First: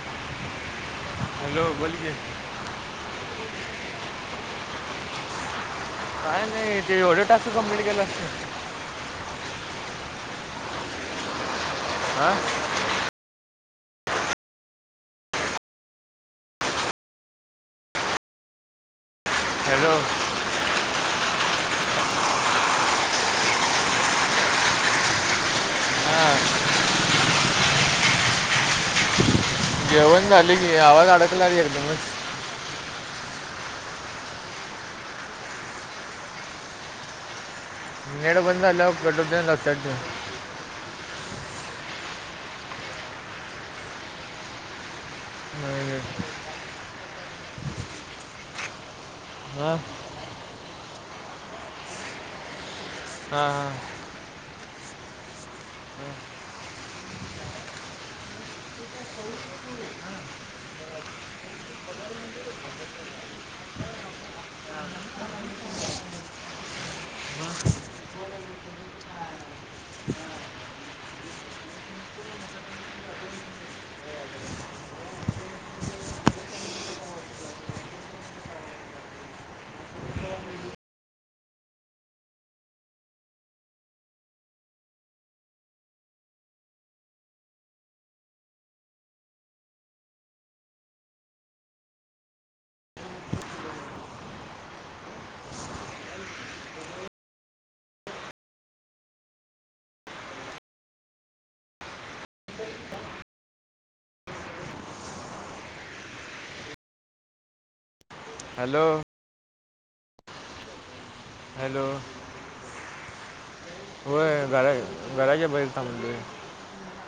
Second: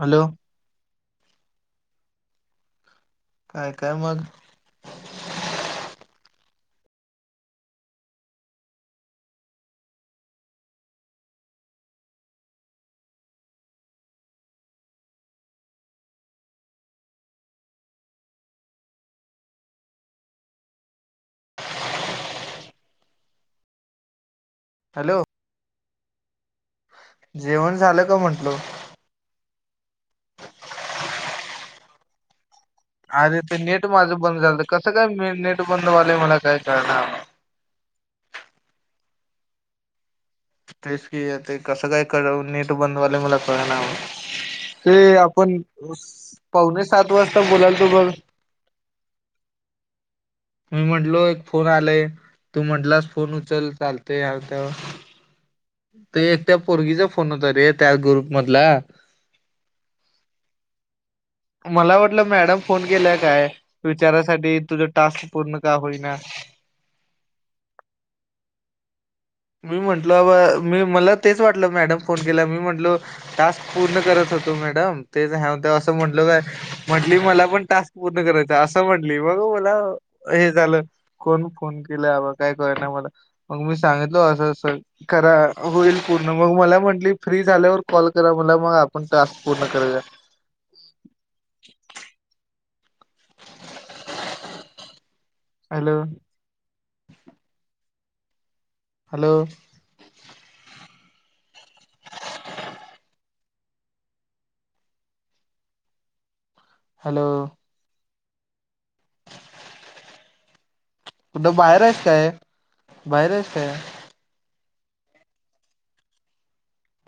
Hello hello, बोल की काय, काय मग? काय नाही, ते एवढे टास्क कमप्लीट केला असतं आ हॅलो हॅलो हां जेवण झालं का म्हंटलो? जेवण झाले की, आवाज अडकलाय एकदमच अरे ते नेट माझं बंद झालं कसं काय नेट बंद वालंय मला काय कळणा? नेट बंद झाल्यावर कट होतोय लक्षात ठेव. तेच की, आता ते कसं काय कराव, नेट बंदव्हाले मला कळना बघ ते आपण हां पावणे सात वाजता बोलायचो बघ हा मी म्हंटलो, एक फोन आलाय, तू म्हटलास फोन हां उचल, चालतोय त्यावर ते एक, त्या पोरगीचा फोन होता रे, त्या ग्रुप मधला मला वाटलं, मॅडम फोन केला काय, विचारासाठी तुझं टास्क, पूर्ण का होईना? मी म्हटलो, अ मी मला तेच वाटलं, मॅडम फोन केला मी म्हटलो टास्क पूर्ण करायच. म्हटलं, मॅडम ते ध्यान होत, असं म्हटलं, काय म्हटली मला पण टास्क पूर्ण करायच, असं म्हटली म मला हे झालं कोण फोन केला काय कर ना मला मग मी सांग ल असं असं करा होईल पूर्ण मग मला म्हटली फ्री झाल्यावर कॉल करा मला मग आपण टास्क पूर्ण करूया हॅलो! हॅलो! [unintelligible] हॅलो! हॅलो! कुठ बाहेर हॅलो आहेच काय बाहेर आहेच काय? होय घरा घराचे बाहेर थांबलोय.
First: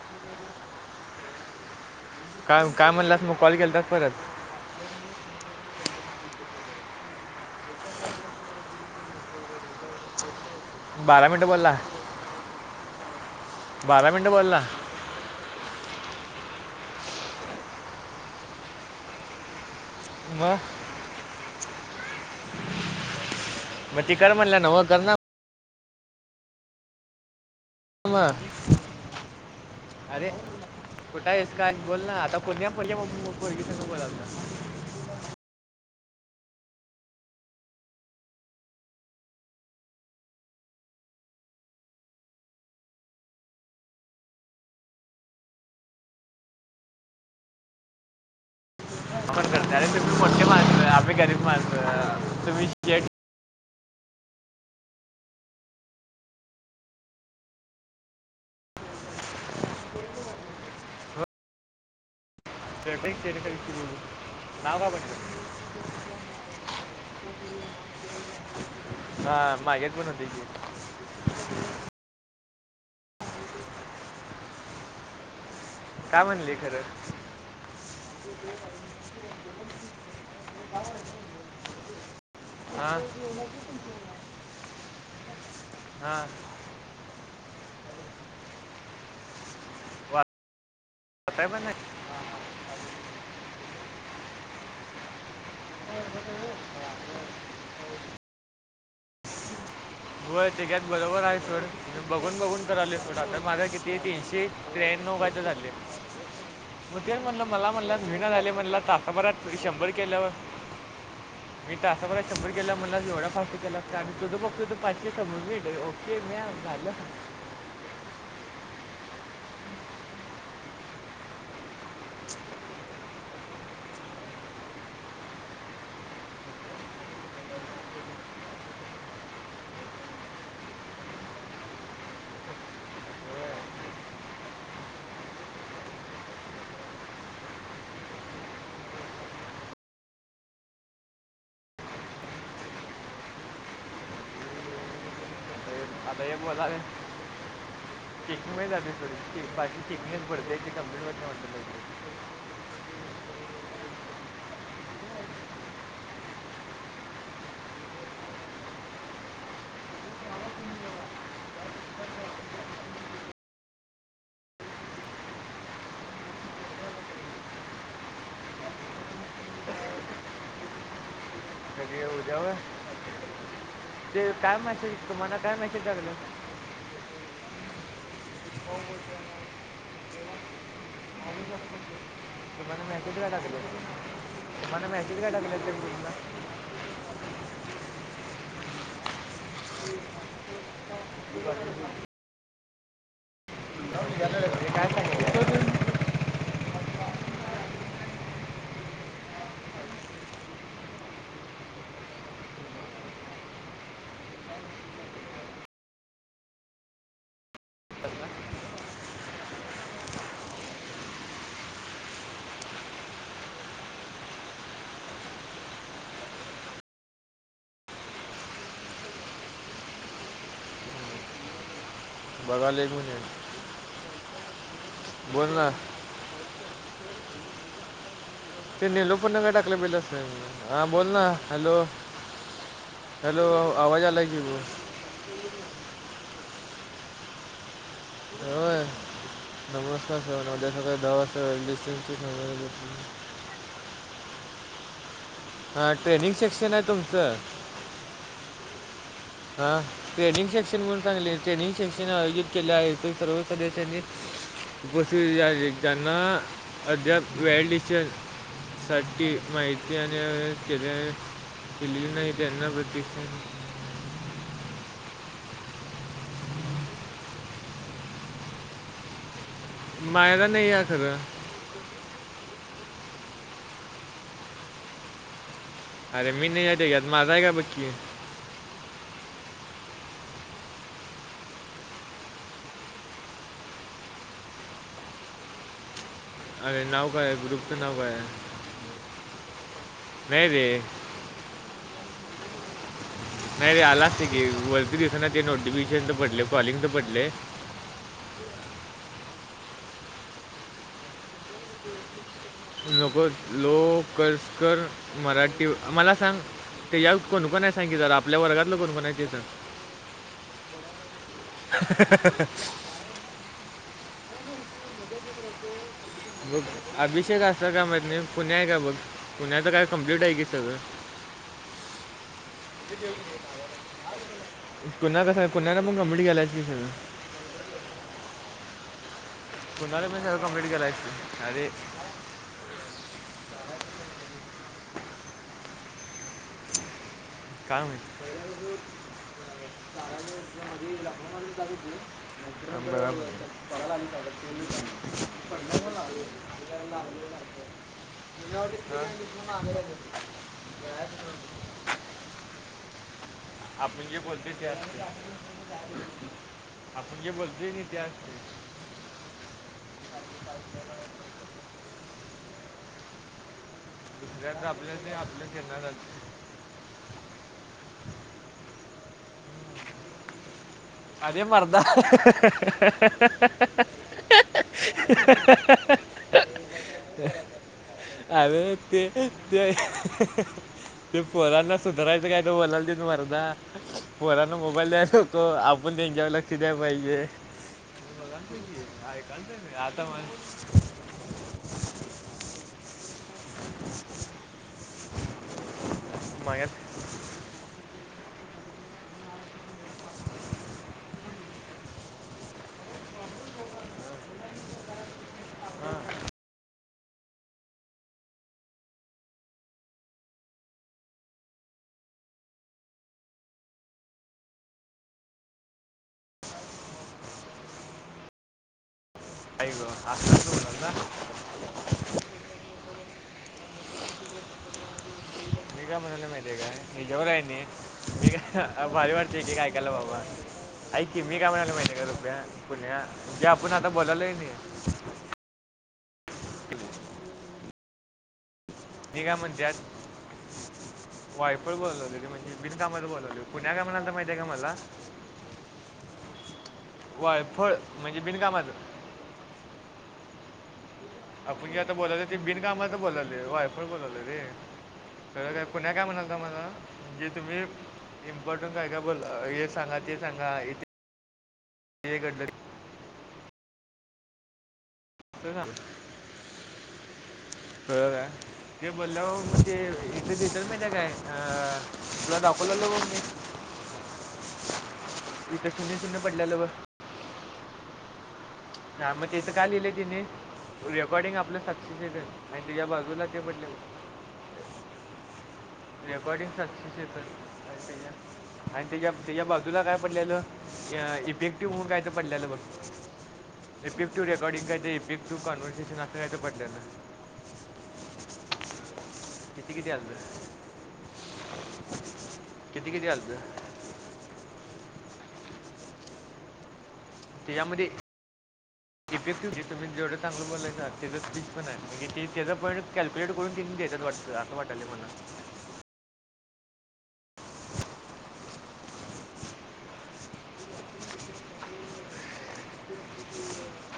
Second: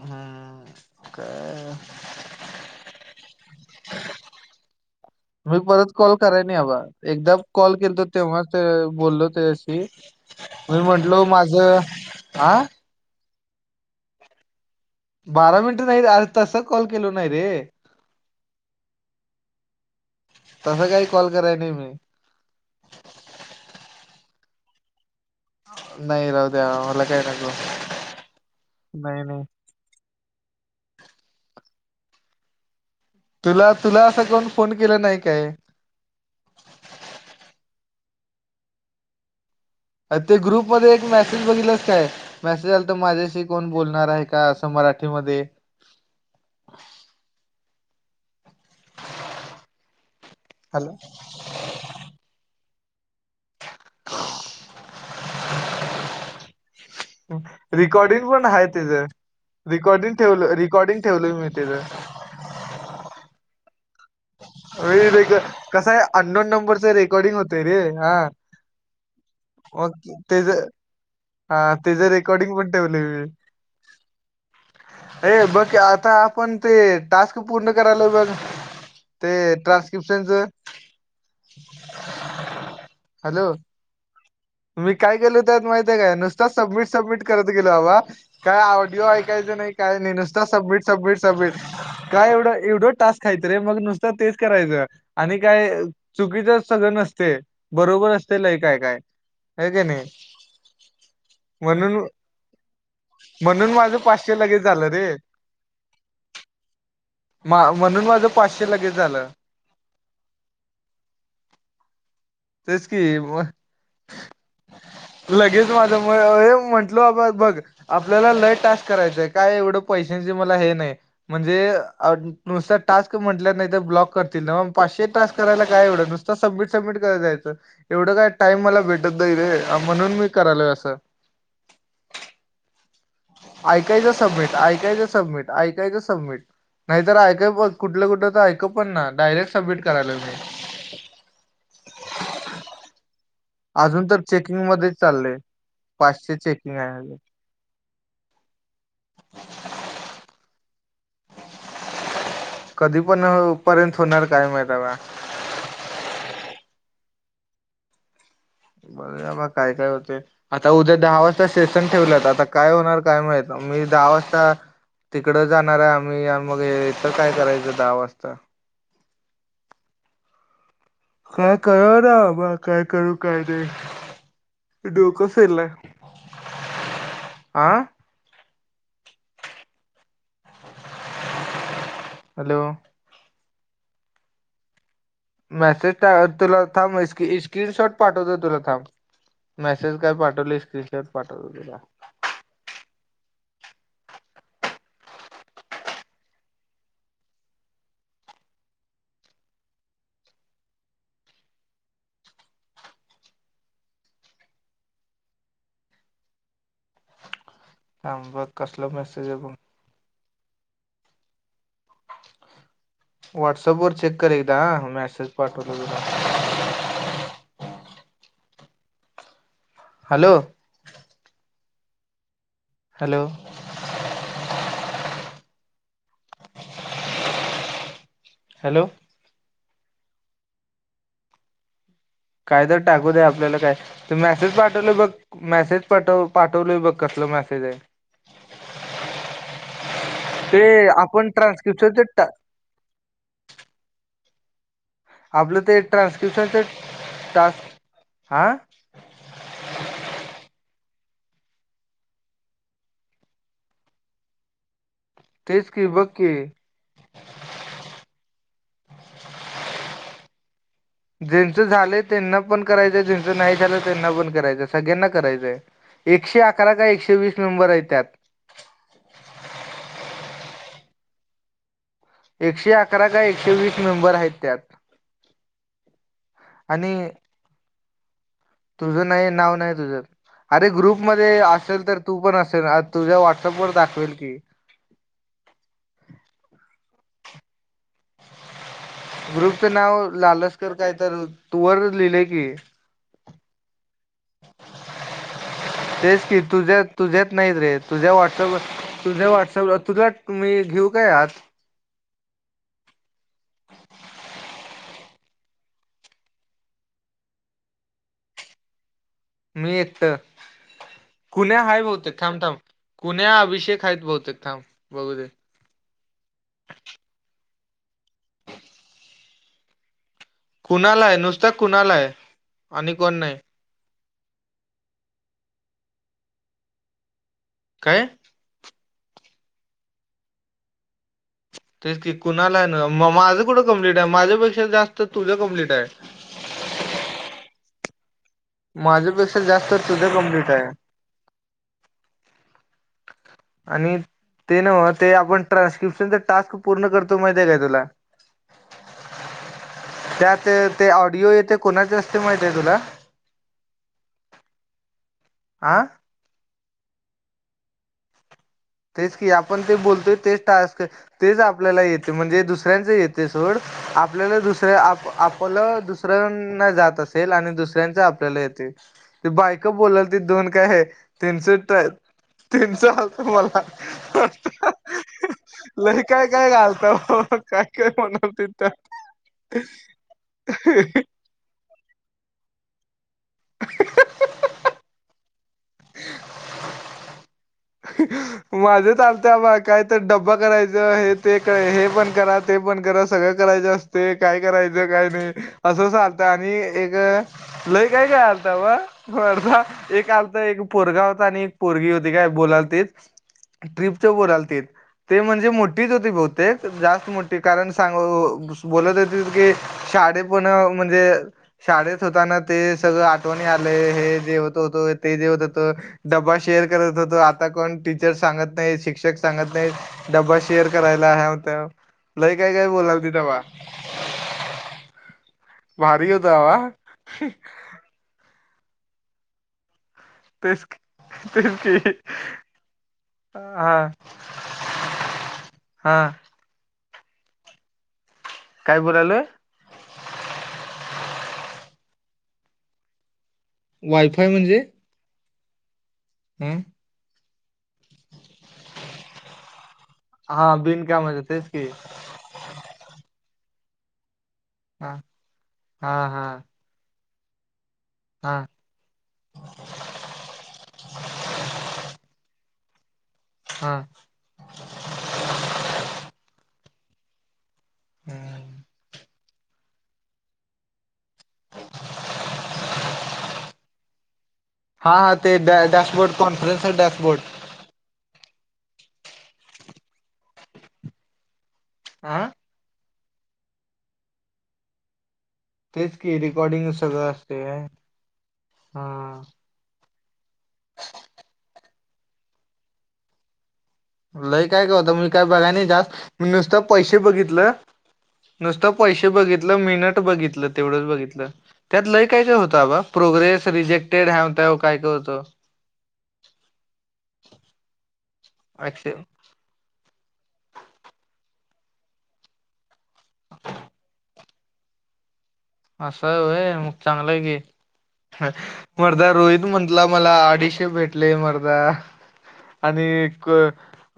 हम् का काय काय म्हणलंस मग कॉल केलतास परत. मी परत कॉल कराय नाही बाबा एकदा कॉल केल तर तेव्हा ते बोललो तेशी. मी म्हंटलो बारा मिनटं बोलला माझं हा. बारा मिनट बोलला. बारा मिनिट नाही आर तस कॉल केल नाही रे. तस मग काही कॉल कराय नाही मी. मग ती कर म्हतल्या नव करणा नाही राहू द्या मला काय नको मग नाही नाही. अरे कुठं आहेस का बोल ना आता पुण तुला तुला असा कोण फोन केला नाही काय? ते ग्रुप मध्ये एक मेसेज बघितलाच काय मेसेज आल तर माझ्याशी कोण बोलणार आहे का अस म मराठीमध्ये. करणार तुम्ही मोठी माणसं हॅलो आम्ही गरीब माणसं तुमही ज [unintelligible] रेिकॉर्डिंग पण आहे त्याच. रिकॉर्डिंग ठेवल रिकॉर्डिंग ठेवलं मी तीच. [inaudible] नाव व का रेक म्हणलं कस आहे अन्डोन नंबरच रेकॉर्डिंग होतय रे हा. हा मागे पण होते ते की ज हा ते जर एक रेकॉर्डिंग पण ठेवलय मी ए बस ते आता काय म्हणले आपण ते खरं टास्क पूर्ण करायलोय बघ ते ट्रानस्क्रिप्शन च हा. मी काय केलोय त्यात माहितीय काय हा नुसता, सबमिट सबमिट करत गेलोय बाबा काय ऑडिओ ऐकायचं नाही काय नाही नुसता सबमिट सबमिट वाचताय सबमिट पण नाही काय एवढं एवढं टास्क हाईत रे, मग नुसतं तेच करायचं आणि काय चुकीचंच सगळं नसतय बरोबर असतय, लई काय काय व्हय कणी होय तेच्यात बरोबर हाय सोड, बघून बघून तर आले सोड, आता माझ म्हणून किती माझं पाचशे तीनशे लगेच झालं रे त्र्याणव आस लागलय, म तेच म्हणल मा मला म्हणलास म्हणून माझं व्हईना झालय. पाचशे म्हणला लगेच झालं तासाभरात शंभर केल्यावर मी तासाबरात शंभर केला तेच की म्हणलास एवढा फास्ट केलास आणि तुझ बघतोय तर पाचशे लगेच समजून माझ्यामुळ ओके ए मॅम झालं म्हंटलो बाबा बघ आपल्याला लई टाईम करायचय काय एवढं पैशाचे मला हे नाही, म्हणजे अ नुसता टास्क म्हटल्यात नाहीतर ब्लॉक करतील, नव्ह पाचशे टास्क करायला काय एवढं, नुसत सबमीट सबमीट करत जायचं एवढं काय टाईप मला भेटत नाही रे म्हणून मी करालोय असं ऐकायचं सबमिट, ऐकायचं सबमिट, ऐकायचं सबमिट नाहीतर ऐकय प कुठलं कुठ तर ऐकू पण ना, डायरेक्ट सबमिट करायलोय मी [inaudible] अजून तर चेकिंग मध्ये चाललंय, आता हे पाचशे चेकिंग हाय अजून कमी झालय थोडीशी पाचशे चेकिंगच पडतय ते कंप्लीट होत नाही वाटतं लवकर कधी पण पर्यंत होणार काय माहित हाय बघुया बा काय काय होतय? आता उद्या दहा वाजता सेशन ठेवलंत आता काय होणार काय माहीत? मी दहा वाजता तिकड जाणार आहे आम्ही मग इथं काय करायचं दहा वाजता? काय कधी कळणा बाबा उद्यावर काय करू काय? ते काय मॅसेज डोकं तुम्हाला काय फिरलंय मॅसेज टाकलं आ. कोण बोलतय मला [unintelligible] हॅलो तुम्हाला मॅसेज काय टाकलाय तुम्हाला मॅसेज? काय टाकलं ते मॅसेज टा ग्रुपला तुला थांब इस क्की इस स्क्रीनशॉट पाठवतो तुला थांब मॅसेज काय पाठवली स्क्रीनशॉट पाठवतो तुला हे काय सांगितलं थांब बघ कसला मॅसेज आहे बघ. व्हॉट्सअप वर चेक कर एकदा हा मॅसेज पाठवलोय तुला हॅलो. बघालोय एक हॅलो मिनट बोलना. हॅलो ते नेलोफर न काय टाकलंय बघितलास काय? हा बोलना हॅलो. काय तर टाकू दे हॅलो आपल्याला काय? आवाज तो आला की मॅसेज बोल पाठवलोय बघ मॅसेज पाठव. पाठवलोय बघ कसलं मॅसेज हाय ते व्हय. नमस्कार सर ते उद्या सकाळी दहा आपण वाजता व्हॅलीडेटर्स ची ट्रान्स्क्रिप्शनच मीटिंग आपलं ते सेक्शन ट्रान्स्क्रिप्शनच आहे तुमचं टास्क हा. हा ट्रेनिंग सेक्शन म्हणून सांगितलय ट्रेनिंग सेक्शन आयोजित केलं आहे सर्व सदस्यांनी [inaudible] उपस्थित तेच झाली की बघ त्यांना की अद्याप व्हॅलिडेशन साठी माहिती आणि अ अ जेंच झालंय त्यांना पण करायचं आणि जेंच नाही प्रत्यक्षात झालंय त्यांना पण करायच सगळ्यांना करायचंय एकशे अकरा काय एकशे वीस नंबर हायत त्यात [inaudible] मायर नाही यासगळ एकशे अकरा का एकशे वीस मेंबर आहेत त्यात अरे मी नाही याते घ आणि माझाय का बक्की तुझं नाही नाव नाही तुझं अरे ग्रुप मध्ये असेल तर तू पण असेल तुझ्या व्हॉट्सअपवर दाखवेल की [unintelligible] अरे नाव काय आहे ग्रुपचं नाव काय आहे ग्रुपचं नाव नाही लालशकर रे काय तर तूवर लिहिले की नाहीरी आला ते वरती दिस ना ते नोटिफिकेशन तर तेच की पडलय कॉलिंग तुझ्या तर पडलय तुझ्यात नाहीत रे तुझ्या व्हॉटसअप तुझ्या मी घेऊ का आत नको लोकरसकर मराठी मला सांग ते या कोणकोण आहे सांग कि जरा आपल्या वर्गातलं कोणकोण आहे ते सांग मी एकट कुण्या हायभोवतेक थामथाम कुण्या अभिषेक खायच बहुतेक थांब बघू दे बघ अभिषेक असत का म्ह पुण्या का बघ पुण्याच काय कंनी कुणाल आहे नुसत कुणाल हाय आणि कोण नाय कुन्हा कस कुनला मग गंबडी गेलायच की सळ काय कुणाल मी स कंम्प्लीट केलाय तेच कि कुणाला आहे मग माज कुठं कंप्लीट आहे माझ्या पेक्षा जास्त तुझ कंप्लीट आहे काय माहीत [inaudible] माझ्या पेक्षा जास्त तुझ कमप्लीट आहे थांब बघा. आणि ते ना म ते आपण ट्रान्स्क्रिप्शनचा टास्क पूर्ण करतो माहिती आहे काय तुला? त्यात ते ऑडिओ येते कोणाचे असते [inaudible] माहिती तुला आपण जे बोलते ते अस आ आपण जे बोलतोय ते तेच की आपण ते बोलतोय तेच टास्क तेच आपल्याला येते म्हणजे दुसऱ्यांचे येते सोड आपल्याला दुसऱ्याच दुसर्या आपल्या ते आपल्या आपलं त्यांना जाते दुसऱ्यांना जात असेल आणि दुसऱ्यांच आपल्याला येते बायका बोलाल त दोन काय आहे अरे तीनशे मर्दा तर तीनशे आलत मला. ह ह ह लई काय काय घालता ओ, काय काय म्हणाल त त्या अरे ते ते ते पोरांना सुधारायचं काय तू म्हणला दिन म्हणना, पोरांना मोबाईल द्यायचा होतो आप् पण त्यांच्याकडे लक्ष द्यायला पाहिजे माझे चालतय ऐकाल पहा नाही. काय तर आता डब्बा मग करायचं हे ते, हे पण करा ते पण करा सगळं करायचं असते काय करायचं काय नाही असं आणि एक मागत लई काय काय आलता ब एक आता एक पोरगा होता आणि एक पोरगी होती काय बोलाल ट्रिपचा बोलू राहिले होते, ते म्हणजे मोठेच होते बहुतेक जास्् होते कारण सांग बोलत होते की शाळे पण म्हणजे शाळेत होताना ते सगळं आठवणी आले हे जेवत होत ते जवत होत डबा शेअर करत होतो आता कोण टीचर सांगत नाही शिक्षक सांगत नाही ऐक असं डबा असं शेअर बोलाल ना करायला ह्याव त्याव लई काय काय बोलात होत्या बा मी काय भारी होता म्हणाला माहिती आहे तवा काय मी जेवर आहे मी का भारी वाटतेे की काय केला बाबा तेच ऐक की, मी काय तेच म्हणालो की माहिती का रुप्या सोन्या जे आपण हा आता बोलायलो क नाही. हा. काय बोलालोय मी काय म्हणत्यात, वायफळ बोलत होते, ते म्हणजे बिलकामाच बोलायले. पुण्या काय म्हणाला होता माहिती का मला हम्म. वायफळ म्हणजे बिणकामाचं हा बिन आपण जे आता बोलाले ते बिनकामाचं बोलाले वायफळ बोलाले हा अरे [unintelligible] पुण्या हा काय म्हणाला हा होता मला की जे तुम्ही हा इम्पॉर्टंट काय काय बोलला हे सांगा, ते सांगा, हे घडलं हा. ते सांग कळलं हा काय. मी बोललो म्हणजे इथे भेटल महितीय काय, अ तुला दाखवलेलं बघ मी हा हा ते डॅ इथं शून्य डॅशबोर्ड शून्य पडलेलं बघ कॉन्फरन्सरच डॅशबोर्ड हा मग तेचं काय लिहिलंय तिने रेकॉर्डिंग आपलं सक्सेस हा येतय आणि तुझ बघ तुला ते म्हटले तेच की रेकॉर्डिंग सक्सेस सगळं येतो असते आणि त्याच्या हा त्याच्या बाजूला काय पडलेलं अह इफेक्टिव्ह होऊन काय तर पडलेलं बघ इफेक्टिव्ह लय रेकॉर्डिंग काय काय होत ते मी काय इफेक्टिव्ह बघाय नाही जास्त कॉन्व्हर्सेशन असं काय मी तर नुसत पैसे पडलेलं बघितलं नुसत पैसे बघितल किती किती मिनिट आलं बघितलं तेवढंच बघितलं, त्या लय काय काय होतं आबा किती किती आलं प्रोग्रेस रिजेक्टेड ह्याव त्याव काय काय होत. यामध्ये ऍक्सेप्ट [unintelligible] जेवढ चांगलं बोललंय ना त्याचं स्पीच पण आहे म्ह ते त्याचं पॉईंट कॅल्क्युलेट करून ते देतात वाटत अस वाटायलय मला असं आहे व्हय मग चांगलं आहे की मरदा रोहित म्हटला मला अडीशे भेटले मरदा आणि एक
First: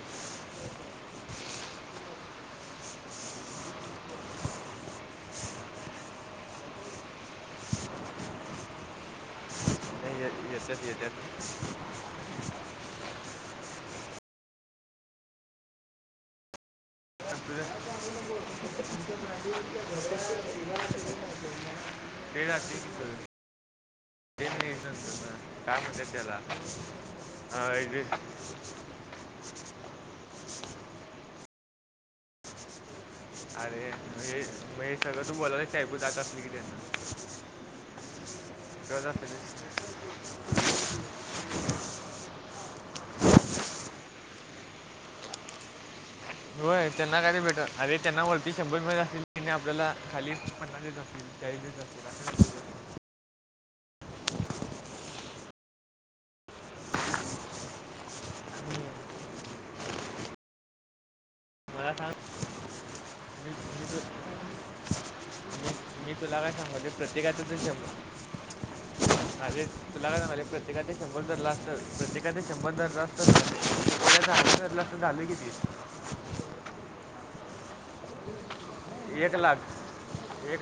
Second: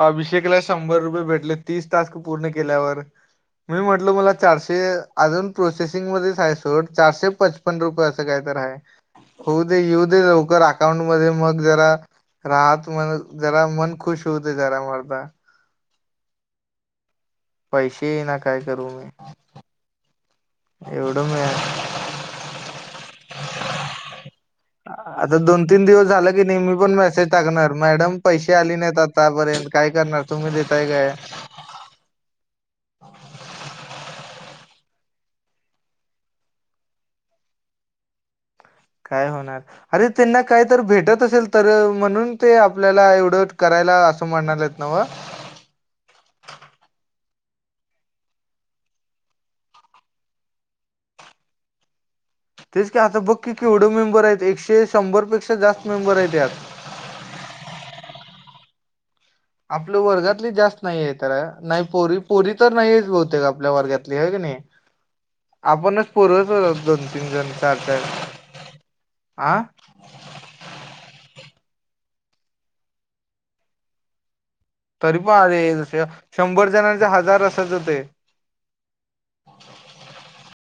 अभिषेकला शंभर रुपये भेटले तीस टास्क पूर्ण केल्यावर मी म्हटल मला चारशे अजून प्रोसेसिंग मध्येच आहे सोड चारशे पचपन्न रुपये असं काय तर आहे होऊ दे येऊ दे नाही, ये- लवकर येतात अकाउंट मध्ये येतात मग जरा राहत म जरा मन खुश होऊ ते जरा मर्दा पण तुझं पैसे येई ना काय करू मी एवढ नाय ते राहते की तुझं ते नाही येत नंतर आ ना. दोन काय तीन दिवस म्हणतात झालं त्याला की नाय मी पण मेसेज टाकणार अं, जे- मॅडम पैसे आले नाहीत आतापर्यंत काय करणार तुम्ही देताय काय? अरे हे हे [unintelligible] कळत काय होणार असते अरे त्यांना काही तर भेटत असेल तर म्हणून ते आपल्याला एवढं कराय ला असं म्हणालेत नवं व्हय. त्यांना काय तरी भेट अरे त्यांना वरती शंभर मिळत असतील आणि आपल्याला खाली पन्नास देत असतील चाळीस देत असतील असं [inaudible] नसतं. तेच का आता बघकी केवढं मेंबर आहेत एकशे शंभरपेक्षा जास्त मेंबर आहेत यात [inaudible] आपलं वर्गातली जास्त नाही आहे तर नाही मला सांग पोरी पोरी तर नाहीच बहुतेक मी आपल्या मी तु वर्गातली आहे का नाही नाहीये. मी- आपणच मी तुला पोरच काय आहोत सांगले दोन तीन प्रत्येकाचं जण ते चार शंभर पाच अरे तुला काय म्हणालो प्रत्येकाचे शंभर धरले असत प्रत्येक चे शंभर धरलेस तर [unintelligible] तरी पण अरे शंभर जणांचे हजार असायच ते एक लाख एक लाख